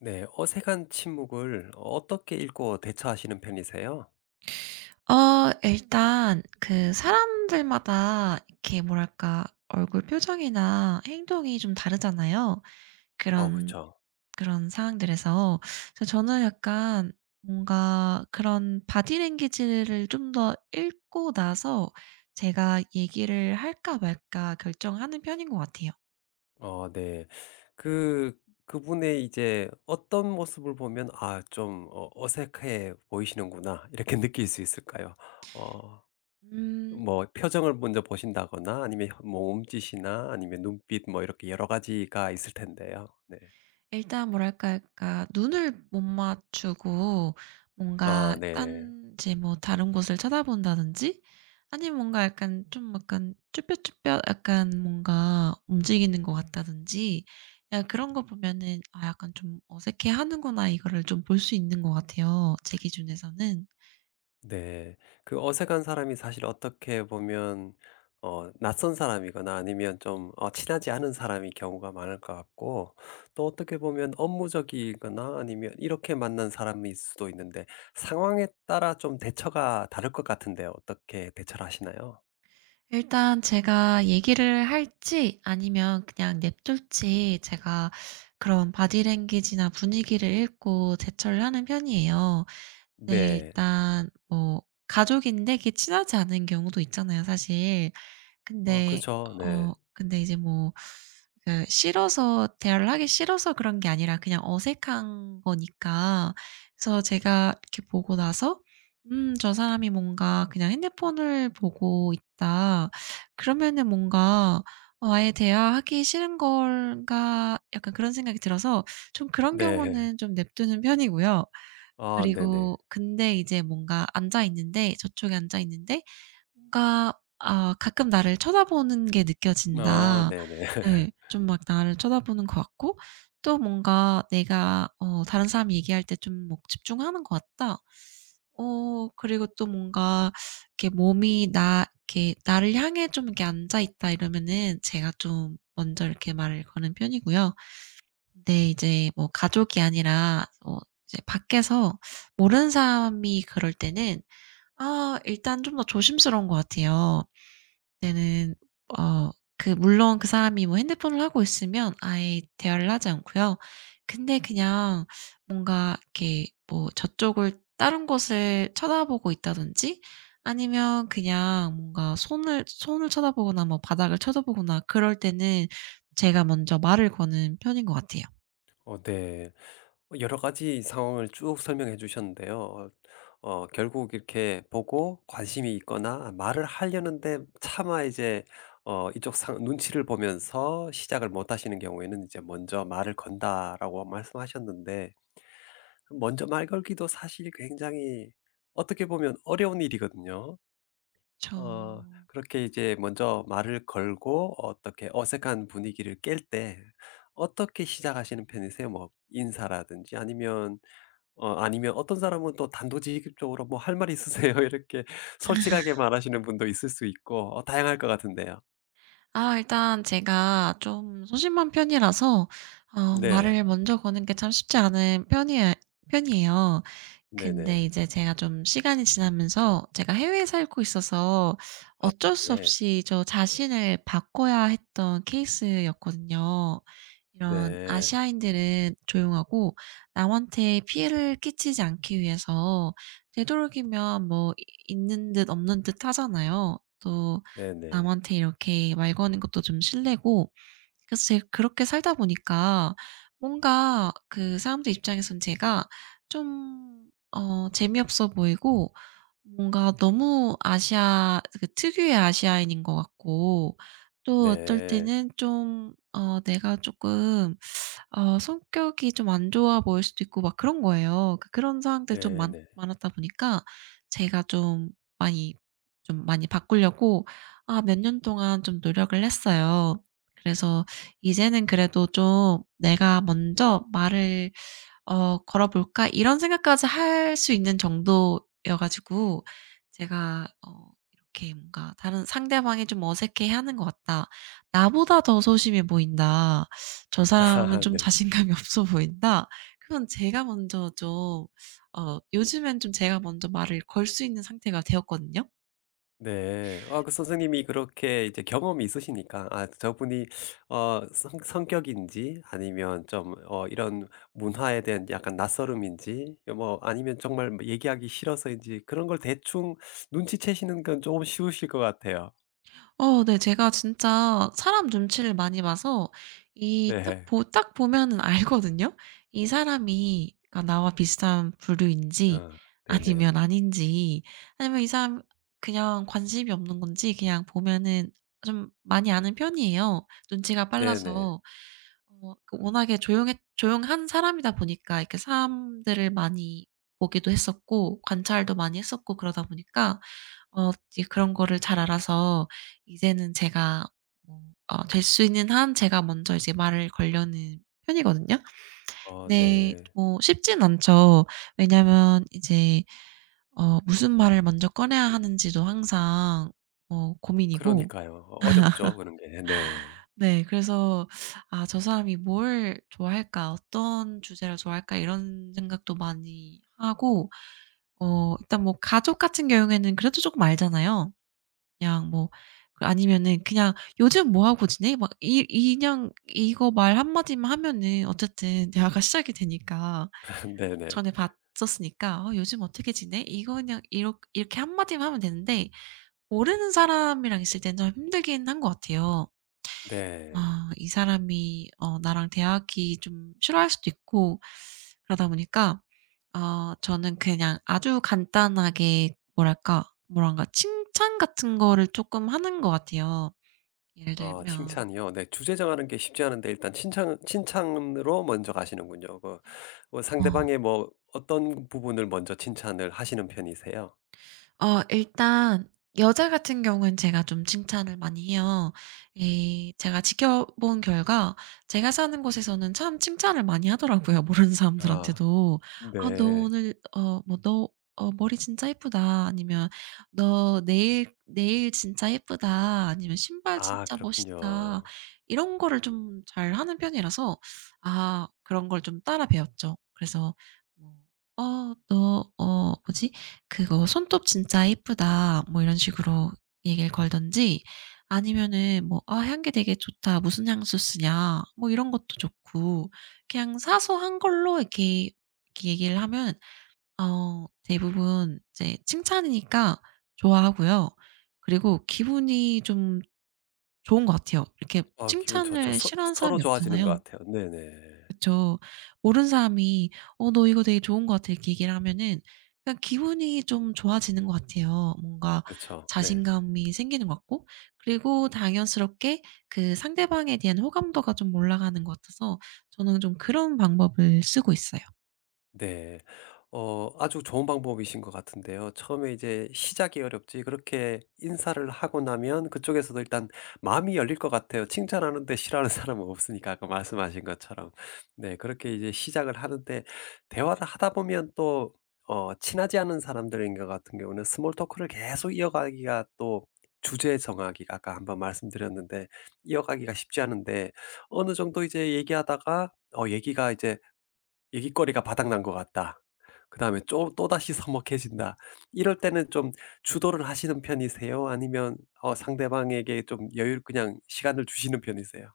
네. 어색한 침묵을 어떻게 읽고 대처하시는 편이세요? 일단 그 사람들마다 이렇게 뭐랄까 얼굴 표정이나 행동이 좀 다르잖아요, 그런 그쵸. 그런 상황들에서. 그래서 저는 약간 뭔가 그런 바디 랭귀지를 좀 더 읽고 나서 제가 얘기를 할까 말까 결정하는 편인 것 같아요. 네. 그 그분의 이제 어떤 모습을 보면 '아 좀 어색해 보이시는구나.' 이렇게 느낄 수 있을까요? 어 음. 뭐 표정을 먼저 보신다거나 아니면 뭐 몸짓이나 아니면 눈빛 뭐 이렇게 여러 가지가 있을 텐데요. 네. 일단 뭐랄까 그러니까 눈을 못 맞추고 뭔가 아 네. 딴지 뭐 다른 곳을 쳐다본다든지, 아니면 뭔가 약간 좀 약간 쭈뼛쭈뼛 약간 뭔가 움직이는 것 같다든지, 야 그런 거 보면은 '아 약간 좀 어색해하는구나.' 이거를 좀 볼 수 있는 것 같아요, 제 기준에서는. 네. 그 어색한 사람이 사실 어떻게 보면 낯선 사람이거나 아니면 좀 친하지 않은 사람이 경우가 많을 것 같고, 또 어떻게 보면 업무적이거나 아니면 이렇게 만난 사람일 수도 있는데, 상황에 따라 좀 대처가 다를 것 같은데 어떻게 대처를 하시나요? 일단 제가 얘기를 할지 아니면 그냥 냅둘지, 제가 그런 바디랭귀지나 분위기를 읽고 대처를 하는 편이에요. 네. 네. 일단 뭐 가족인데 이렇게 친하지 않은 경우도 있잖아요, 사실. 아 근데 그죠. 어 네. 근데 이제 뭐 그 싫어서 대화를 하기 싫어서 그런 게 아니라, 그냥 어색한 거니까. 그래서 제가 이렇게 보고 나서 '음 저 사람이 뭔가 그냥 핸드폰을 보고 있다.' 그러면은 뭔가 '어 아예 대화하기 싫은 건가?' 약간 그런 생각이 들어서 좀 그런 네. 경우는 좀 냅두는 편이고요. 아 네네. 그리고 근데 이제 뭔가 앉아 있는데 저쪽에 앉아 있는데, 뭔가 아 가끔 나를 쳐다보는 게 아 느껴진다. 네네. 예. 좀 막 나를 쳐다보는 것 같고, 또 뭔가 내가 어 다른 사람이 얘기할 때 좀 뭐 집중하는 것 같다. 어 그리고 또 뭔가 이렇게 몸이 나 이렇게 나를 향해 좀 이렇게 앉아 있다, 이러면은 제가 좀 먼저 이렇게 말을 거는 편이고요. 근데 이제 뭐 가족이 아니라 어 이제 밖에서 모르는 사람이 그럴 때는, 아 일단 좀 더 조심스러운 것 같아요. 그때는 어 물론 그 사람이 뭐 핸드폰을 하고 있으면 아예 대화를 하지 않고요. 근데 그냥 뭔가 이렇게 뭐 저쪽을 다른 곳을 쳐다보고 있다든지, 아니면 그냥 뭔가 손을 쳐다보거나 뭐 바닥을 쳐다보거나 그럴 때는, 제가 먼저 말을 거는 편인 것 같아요. 네. 뭐 여러 가지 상황을 쭉 설명해 주셨는데요. 결국 이렇게 보고 관심이 있거나 말을 하려는데, 차마 이제 이쪽 상 눈치를 보면서 시작을 못 하시는 경우에는 이제 "먼저 말을 건다."라고 말씀하셨는데, 먼저 말 걸기도 사실 굉장히, 어떻게 보면 어려운 일이거든요. 그그렇게 이제 먼저 말을 걸고 어떻게 어색한 분위기를 깰 때 어떻게 시작하시는 편이세요? 뭐 인사라든지, 아니면 어떤 사람은 또 단도직입적으로 "뭐 할 말 있으세요?" 이렇게 솔직하게 말하시는 분도 있을 수 있고, 다양할 것 같은데요. 아 일단 제가 좀 소심한 편이라서 어 네. 말을 먼저 거는 게 참 쉽지 않은 편이에요. 근데 네네. 이제 제가 좀 시간이 지나면서, 제가 해외에 살고 있어서 아 어쩔 수 네 없이 저 자신을 바꿔야 했던 케이스였거든요. 이런 네. 아시아인들은 조용하고 남한테 피해를 끼치지 않기 위해서 되도록이면 뭐 있는 듯 없는 듯 하잖아요, 또. 네 네. 남한테 이렇게 말 거는 것도 좀 실례고. 그래서 제가 그렇게 살다 보니까 뭔가 그 사람들 입장에선 제가 좀 어 재미없어 보이고, 뭔가 너무 아시아 그 특유의 아시아인인 것 같고, 또 어떨 네. 때는 좀 어 내가 조금 어 성격이 좀 안 좋아 보일 수도 있고 막 그런 거예요. 그런 상황들이 좀 많 네네. 많았다 보니까 제가 많이 좀 많이 바꾸려고 아 몇 년 동안 좀 노력을 했어요. 그래서 이제는 그래도 좀 내가 먼저 말을 '걸어 볼까?' 이런 생각까지 할 수 있는 정도여 가지고, 제가 어 이렇게 뭔가 다른 '상대방이 좀 어색해하는 것 같다. 나보다 더 소심해 보인다. 저 사람은 아 좀 네. 자신감이 없어 보인다.' 그건 제가 먼저 좀 요즘엔 좀 제가 먼저 말을 걸 수 있는 상태가 되었거든요. 네. 아, 그 선생님이 그렇게 이제 경험이 있으시니까 아 저분이 어 성 성격인지 아니면 좀 이런 문화에 대한 약간 낯설음인지, 뭐 아니면 정말 뭐 얘기하기 싫어서인지 그런 걸 대충 눈치채시는 건 조금 쉬우실 것 같아요. 네. 제가 진짜 사람 눈치를 많이 봐서 이 네. 딱 보면은 알거든요. 이 사람이 그러니까 나와 비슷한 부류인지 어 네네. 아니면 아닌지, 아니면 이 사람 그냥 관심이 없는 건지 그냥 보면은 좀 많이 아는 편이에요. 눈치가 네네. 빨라서. 워낙에 조용했 조용한 사람이다 보니까 이렇게 사람들을 많이 보기도 했었고 관찰도 많이 했었고, 그러다 보니까 어 이제 그런 거를 잘 알아서 이제는 제가 뭐 될 수 있는 한 제가 먼저 이제 말을 걸려는 편이거든요. 근데 네. 뭐 쉽진 않죠. 왜냐면 이제 무슨 말을 먼저 꺼내야 하는지도 항상 고민이고. 그러니까요. 어렵죠 그런 게. 네. 네, 그래서 '아 저 사람이 뭘 좋아할까? 어떤 주제를 좋아할까?' 이런 생각도 많이 하고, 어 일단 뭐 가족 같은 경우에는 그래도 쪼끔 알잖아요. 그냥 뭐 그 아니면은 그냥 "요즘 뭐 하고 지내?" 막 이 이냥 이거 말 한 마디만 하면은 어쨌든 대화가 시작이 되니까. 네네. 전에 봤었으니까 "어 요즘 어떻게 지내?" 이거 그냥 이렇게 한 마디만 하면 되는데, 모르는 사람이랑 있을 때는 좀 힘들긴 한 것 같아요. 네. 아 이 사람이 어 나랑 대화하기 좀 싫어할 수도 있고, 그러다 보니까 어 저는 그냥 아주 간단하게 뭐랄까, 뭐랄까, 칭찬 같은 거를 쪼끔 하는 것 같아요. 예를 아 들면, 칭찬이요? 네. 주제 정하는 게 쉽지 않은데 일단 칭찬 칭찬으로 먼저 가시는군요. 그 뭐 어. 상대방의 어 뭐 어떤 부분을 먼저 칭찬을 하시는 편이세요? 일단 여자 같은 경우는 제가 좀 칭찬을 많이 해요. 이 제가 지켜본 결과 제가 사는 곳에서는 참 칭찬을 많이 하더라고요, 모르는 아 사람들한테도. "아 너 네. 오늘 뭐 너 머리 진짜 예쁘다." 아니면 "너 네일 진짜 예쁘다." 아니면 "신발 아 진짜 멋있다." 그렇군요. 이런 거를 좀 잘하는 편이라서 아 그런 걸 좀 따라 배웠죠. 그래서 뭐 "어 너" 어 뭐지? 그거 "손톱 진짜 예쁘다." 뭐 이런 식으로 얘기를 걸든지, 아니면은 뭐 "아 향기 되게 좋다. 무슨 향수 쓰냐?" 뭐 이런 것도 좋고. 그냥 사소한 걸로 이렇게 얘기를 하면 어 대부분 이제 칭찬이니까 좋아하고요. 그리고 기분이 좀 좋은 것 같아요. 이렇게 아 기분 좋죠. 칭찬을 서 싫어하는 서로 사람이 좋아지는 것 없잖아요. 같아요. 네네. 그쵸. 모르는 사람이 "어 너 이거 되게 좋은 것 같아." 이렇게 얘기를 하면은 그냥 기분이 좀 좋아지는 것 같아요. 뭔가 그쵸. 네. 자신감이 생기는 것 같고, 그리고 당연스럽게 그 상대방에 대한 호감도가 좀 올라가는 것 같아서 저는 좀 그런 방법을 쓰고 있어요. 네. 아주 좋은 방법이신 것 같은데요. 처음에 이제 시작이 어렵지, 그렇게 인사를 하고 나면 그쪽에서도 일단 마음이 열릴 것 같아요. 칭찬하는데 싫어하는 사람은 없으니까, 아까 말씀하신 것처럼. 네, 그렇게 이제 시작을 하는데, 대화를 하다 보면 또 친하지 않은 사람들인 것 같은 경우는 스몰 토크를 계속 이어가기가 또, 주제 정하기가, 아까 한번 말씀드렸는데, 이어가기가 쉽지 않은데, 어느 정도 이제 얘기하다가 어 얘기가 이제 얘기거리가 바닥난 것 같다, 그다음에 좀 또다시 서먹해진다. 이럴 때는 좀 주도를 하시는 편이세요? 아니면 상대방에게 좀 여유를, 그냥 시간을 주시는 편이세요?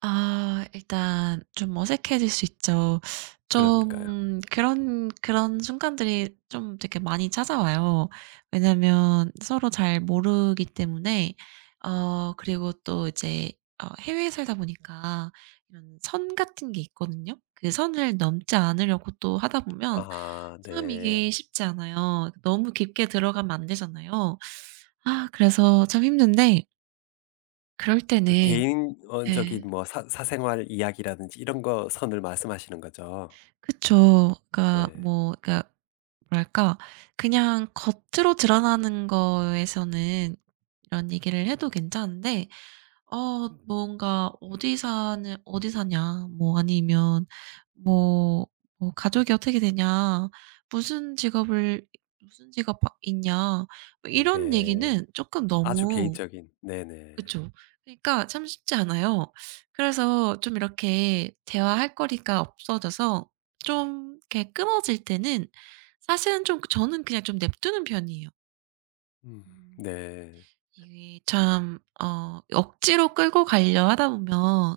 아 일단 좀 어색해질 수 있죠. 그러니까요. 좀 그런 순간들이 좀 되게 많이 찾아와요. 왜냐면 서로 잘 모르기 때문에. 어 그리고 또 이제 어 해외에 살다 보니까 이런 선 같은 게 있거든요. 그 선을 넘지 않으려고 또 하다 보면 아 참 이게 네. 쉽지 않아요. 너무 깊게 들어가면 안 되잖아요. 아 그래서 참 힘든데, 그럴 그 때는. 개인 적인 예. 뭐 사 사생활 이야기라든지 이런 거 선을 말씀하시는 거죠? 그쵸. 그러니까 네. 뭐 그러니까 뭐랄까, 그냥 겉으로 드러나는 거에서는 이런 얘기를 해도 괜찮은데, 어 뭔가 어디 사냐?" 뭐 아니면 뭐 뭐 "가족이 어떻게 되냐? 무슨 직업을 무슨 직업 하 있냐?" 뭐 이런 네. 얘기는 쪼끔 아주 너무. 개인적인. 네네. 그쵸. 그러니까 참 쉽지 않아요. 그래서 좀 이렇게 대화할 거리가 없어져서 좀 이렇게 끊어질 때는, 사실은 좀 저는 그냥 좀 냅두는 편이에요. 음. 음. 네. 이게 참 어 억지로 끌고 가려 하다 보면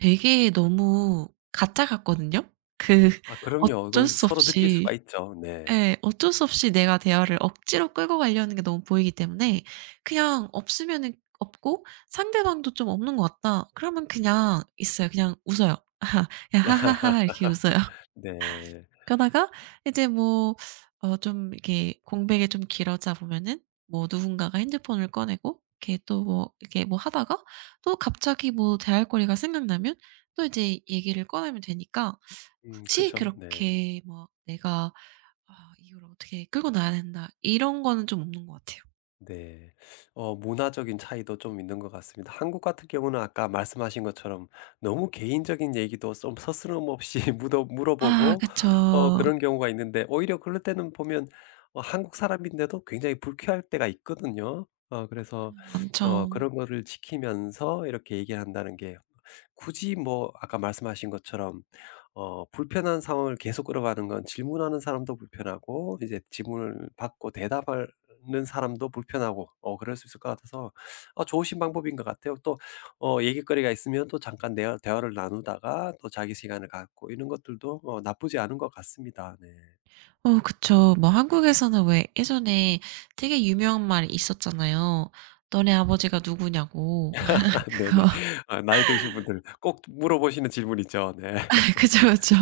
되게 너무 가짜 같거든요. 그 아 그럼요. 어쩔 그 수 서로 느낄 수가 없이. 있죠. 네. 예. 어쩔 수 없이 내가 대화를 억지로 끌고 가려는 게 너무 보이기 때문에, 그냥 없으면은 없고 상대방도 좀 "없는 것 같다." 그러면 그냥 있어요. 그냥 웃어요. 그냥 하하하 이렇게 웃어요. 네. 그러다가 이제 뭐 좀 이렇게 공백이 좀 길어져 보면은 뭐 누군가가 핸드폰을 꺼내고 이렇게 또 뭐 이렇게 뭐 하다가 또 갑자기 뭐 대할 거리가 생각나면 또 이제 얘기를 꺼내면 되니까. 굳이 그죠. 네. 그렇게 뭐 내가 '아 이걸 어떻게 끌고 나가야 된다.' 이런 거는 좀 없는 것 같아요. 네. 문화적인 차이도 좀 있는 것 같습니다. 한국 같은 경우는 아까 말씀하신 것처럼 너무 개인적인 얘기도 좀 서스럼없이 묻어 아 물어보고 그쵸. 그런 경우가 있는데, 오히려 그럴 때는 보면 한국 사람인데도 굉장히 불쾌할 때가 있거든요. 그래서 많죠. 그런 거를 지키면서 이렇게 얘기한다는 게, 굳이, 뭐 아까 말씀하신 것처럼 불편한 상황을 계속 끌어가는 건, 질문하는 사람도 불편하고, 이제 질문을 받고 대답할 는 사람도 불편하고 그럴 수 있을 것 같아서 좋으신 방법인 것 같아요. 또 얘기거리가 있으면 또 잠깐 대화 대화를 나누다가 또 자기 시간을 갖고, 이런 것들도 나쁘지 않은 것 같습니다. 네. 그쵸. 뭐 한국에서는 왜 예전에 되게 유명한 말이 있었잖아요. "너네 아버지가 누구냐."고. 네네. 그거 아 나이 드신 분들 꼭 물어보시는 질문 있죠. 네. 아 그쵸, 그쵸.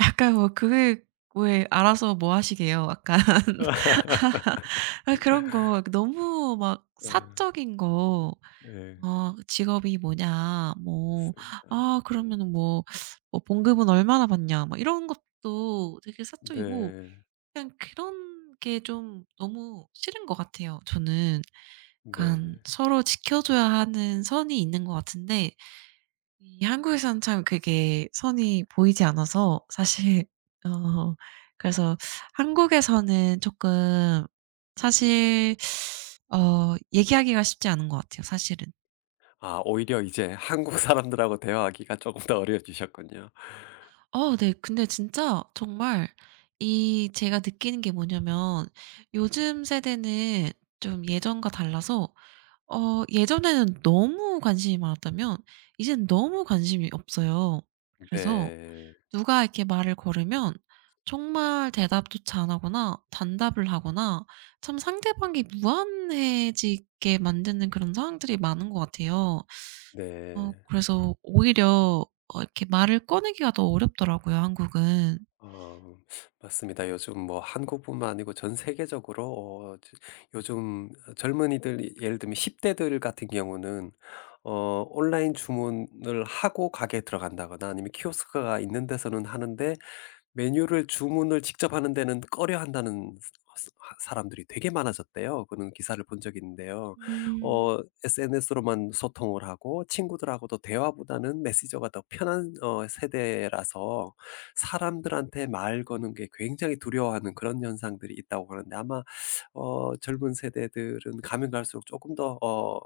약간 뭐 "그게 왜 알아서 뭐 하시게요." 약간. 그런 거 너무 막 아 사적인 거, 네. "직업이 뭐냐?" 뭐, 맞습니다. "아 그러면은 뭐 봉급은 얼마나 받냐?" 막 이런 것도 되게 사적이고. 네. 그냥 그런 게 좀 너무 싫은 것 같아요 저는. 약간 네네. 서로 지켜줘야 하는 선이 있는 것 같은데 이 한국에서는 참 그게 선이 보이지 않아서, 사실 어 그래서 한국에서는 조금 사실 어 얘기하기가 쉽지 않은 것 같아요 사실은. 아 오히려 이제 한국 사람들하고 대화하기가 조금 더 어려워지셨군요. 네. 근데 진짜 정말 이 제가 느끼는 게 뭐냐면, 요즘 세대는 좀 예전과 달라서 어 예전에는 너무 관심이 많았다면 이젠 너무 관심이 없어요. 그래서 네. 누가 이렇게 말을 걸으면 정말 대답조차 안 하거나 단답을 하거나, 참 상대방이 무안해지게 만드는 그런 상황들이 많은 것 같아요. 어 네. 그래서 오히려 어 이렇게 말을 꺼내기가 더 어렵더라고요, 한국은. 어 맞습니다. 요즘 뭐 한국뿐만 아니고 전 세계적으로 어 지 요즘 젊은이들 예를 들면 10 대들 같은 경우는 온라인 주문을 하고 가게에 들어간다거나 아니면 키오스크가 있는 데서는 하는데, 메뉴를 주문을 직접 하는 데는 꺼려한다는 스 스 하 사람들이 되게 많아졌대요. 그런 기사를 본 적이 있는데요. 음. 어 SNS로만 소통을 하고 친구들하고도 대화보다는 메시저가 더 편한 세대라서, 사람들한테 말 거는 게 굉장히 두려워하는 그런 현상들이 있다고 하는데, 아마 젊은 세대들은 가면 갈수록 조금 더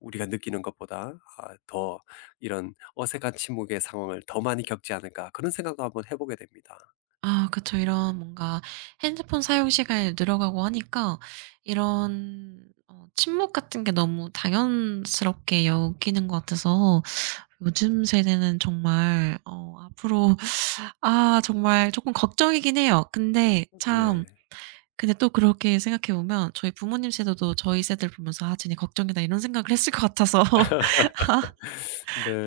우리가 느끼는 것보다 더 이런 어색한 침묵의 상황을 더 많이 겪지 않을까 그런 생각도 한번 해 보게 됩니다. 아 그쵸. 이런 뭔가 핸드폰 사용 시간이 늘어가고 하니까 이런 어 침묵 같은 게 너무 당연스럽게 여기는 것 같아서 요즘 세대는 정말 어 앞으로, 아 정말 쪼끔 걱정이긴 해요. 네. 근데 또 그렇게 생각해 보면 저희 부모님 세대도 저희 세대를 보면서 '아 쟤네 걱정이다.' 이런 생각을 했을 것 같아서.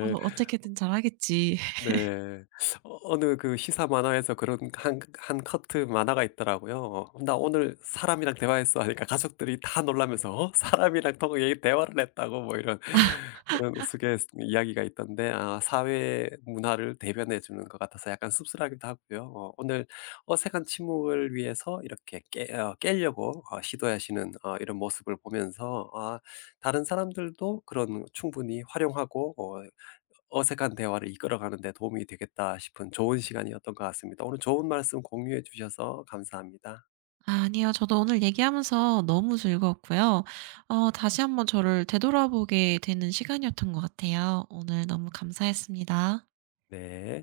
어 어떻게든 잘하겠지. 네. 어느 그 시사 만화에서 그런 한 한 커트 만화가 있더라고요. "나 오늘 사람이랑 대화했어." 하니까 가족들이 다 놀라면서 "어? 사람이랑 통 얘 대화를 했다고?" 뭐 이런 그런 우스갯 이야기가 있던데, 아 사회 문화를 대변해 주는 것 같아서 약간 씁쓸하기도 하고요. 오늘 어색한 침묵을 위해서 이렇게 깨 어 깨려고 시도하시는 이런 모습을 보면서, 다른 사람들도 그런, 충분히 활용하고 어색한 대화를 이끌어가는 데 도움이 되겠다 싶은 좋은 시간이었던 것 같습니다. 오늘 좋은 말씀 공유해 주셔서 감사합니다. 아니요. 저도 오늘 얘기하면서 너무 즐거웠고요. 어 다시 한번 저를 되돌아보게 되는 시간이었던 것 같아요. 오늘 너무 감사했습니다. 네.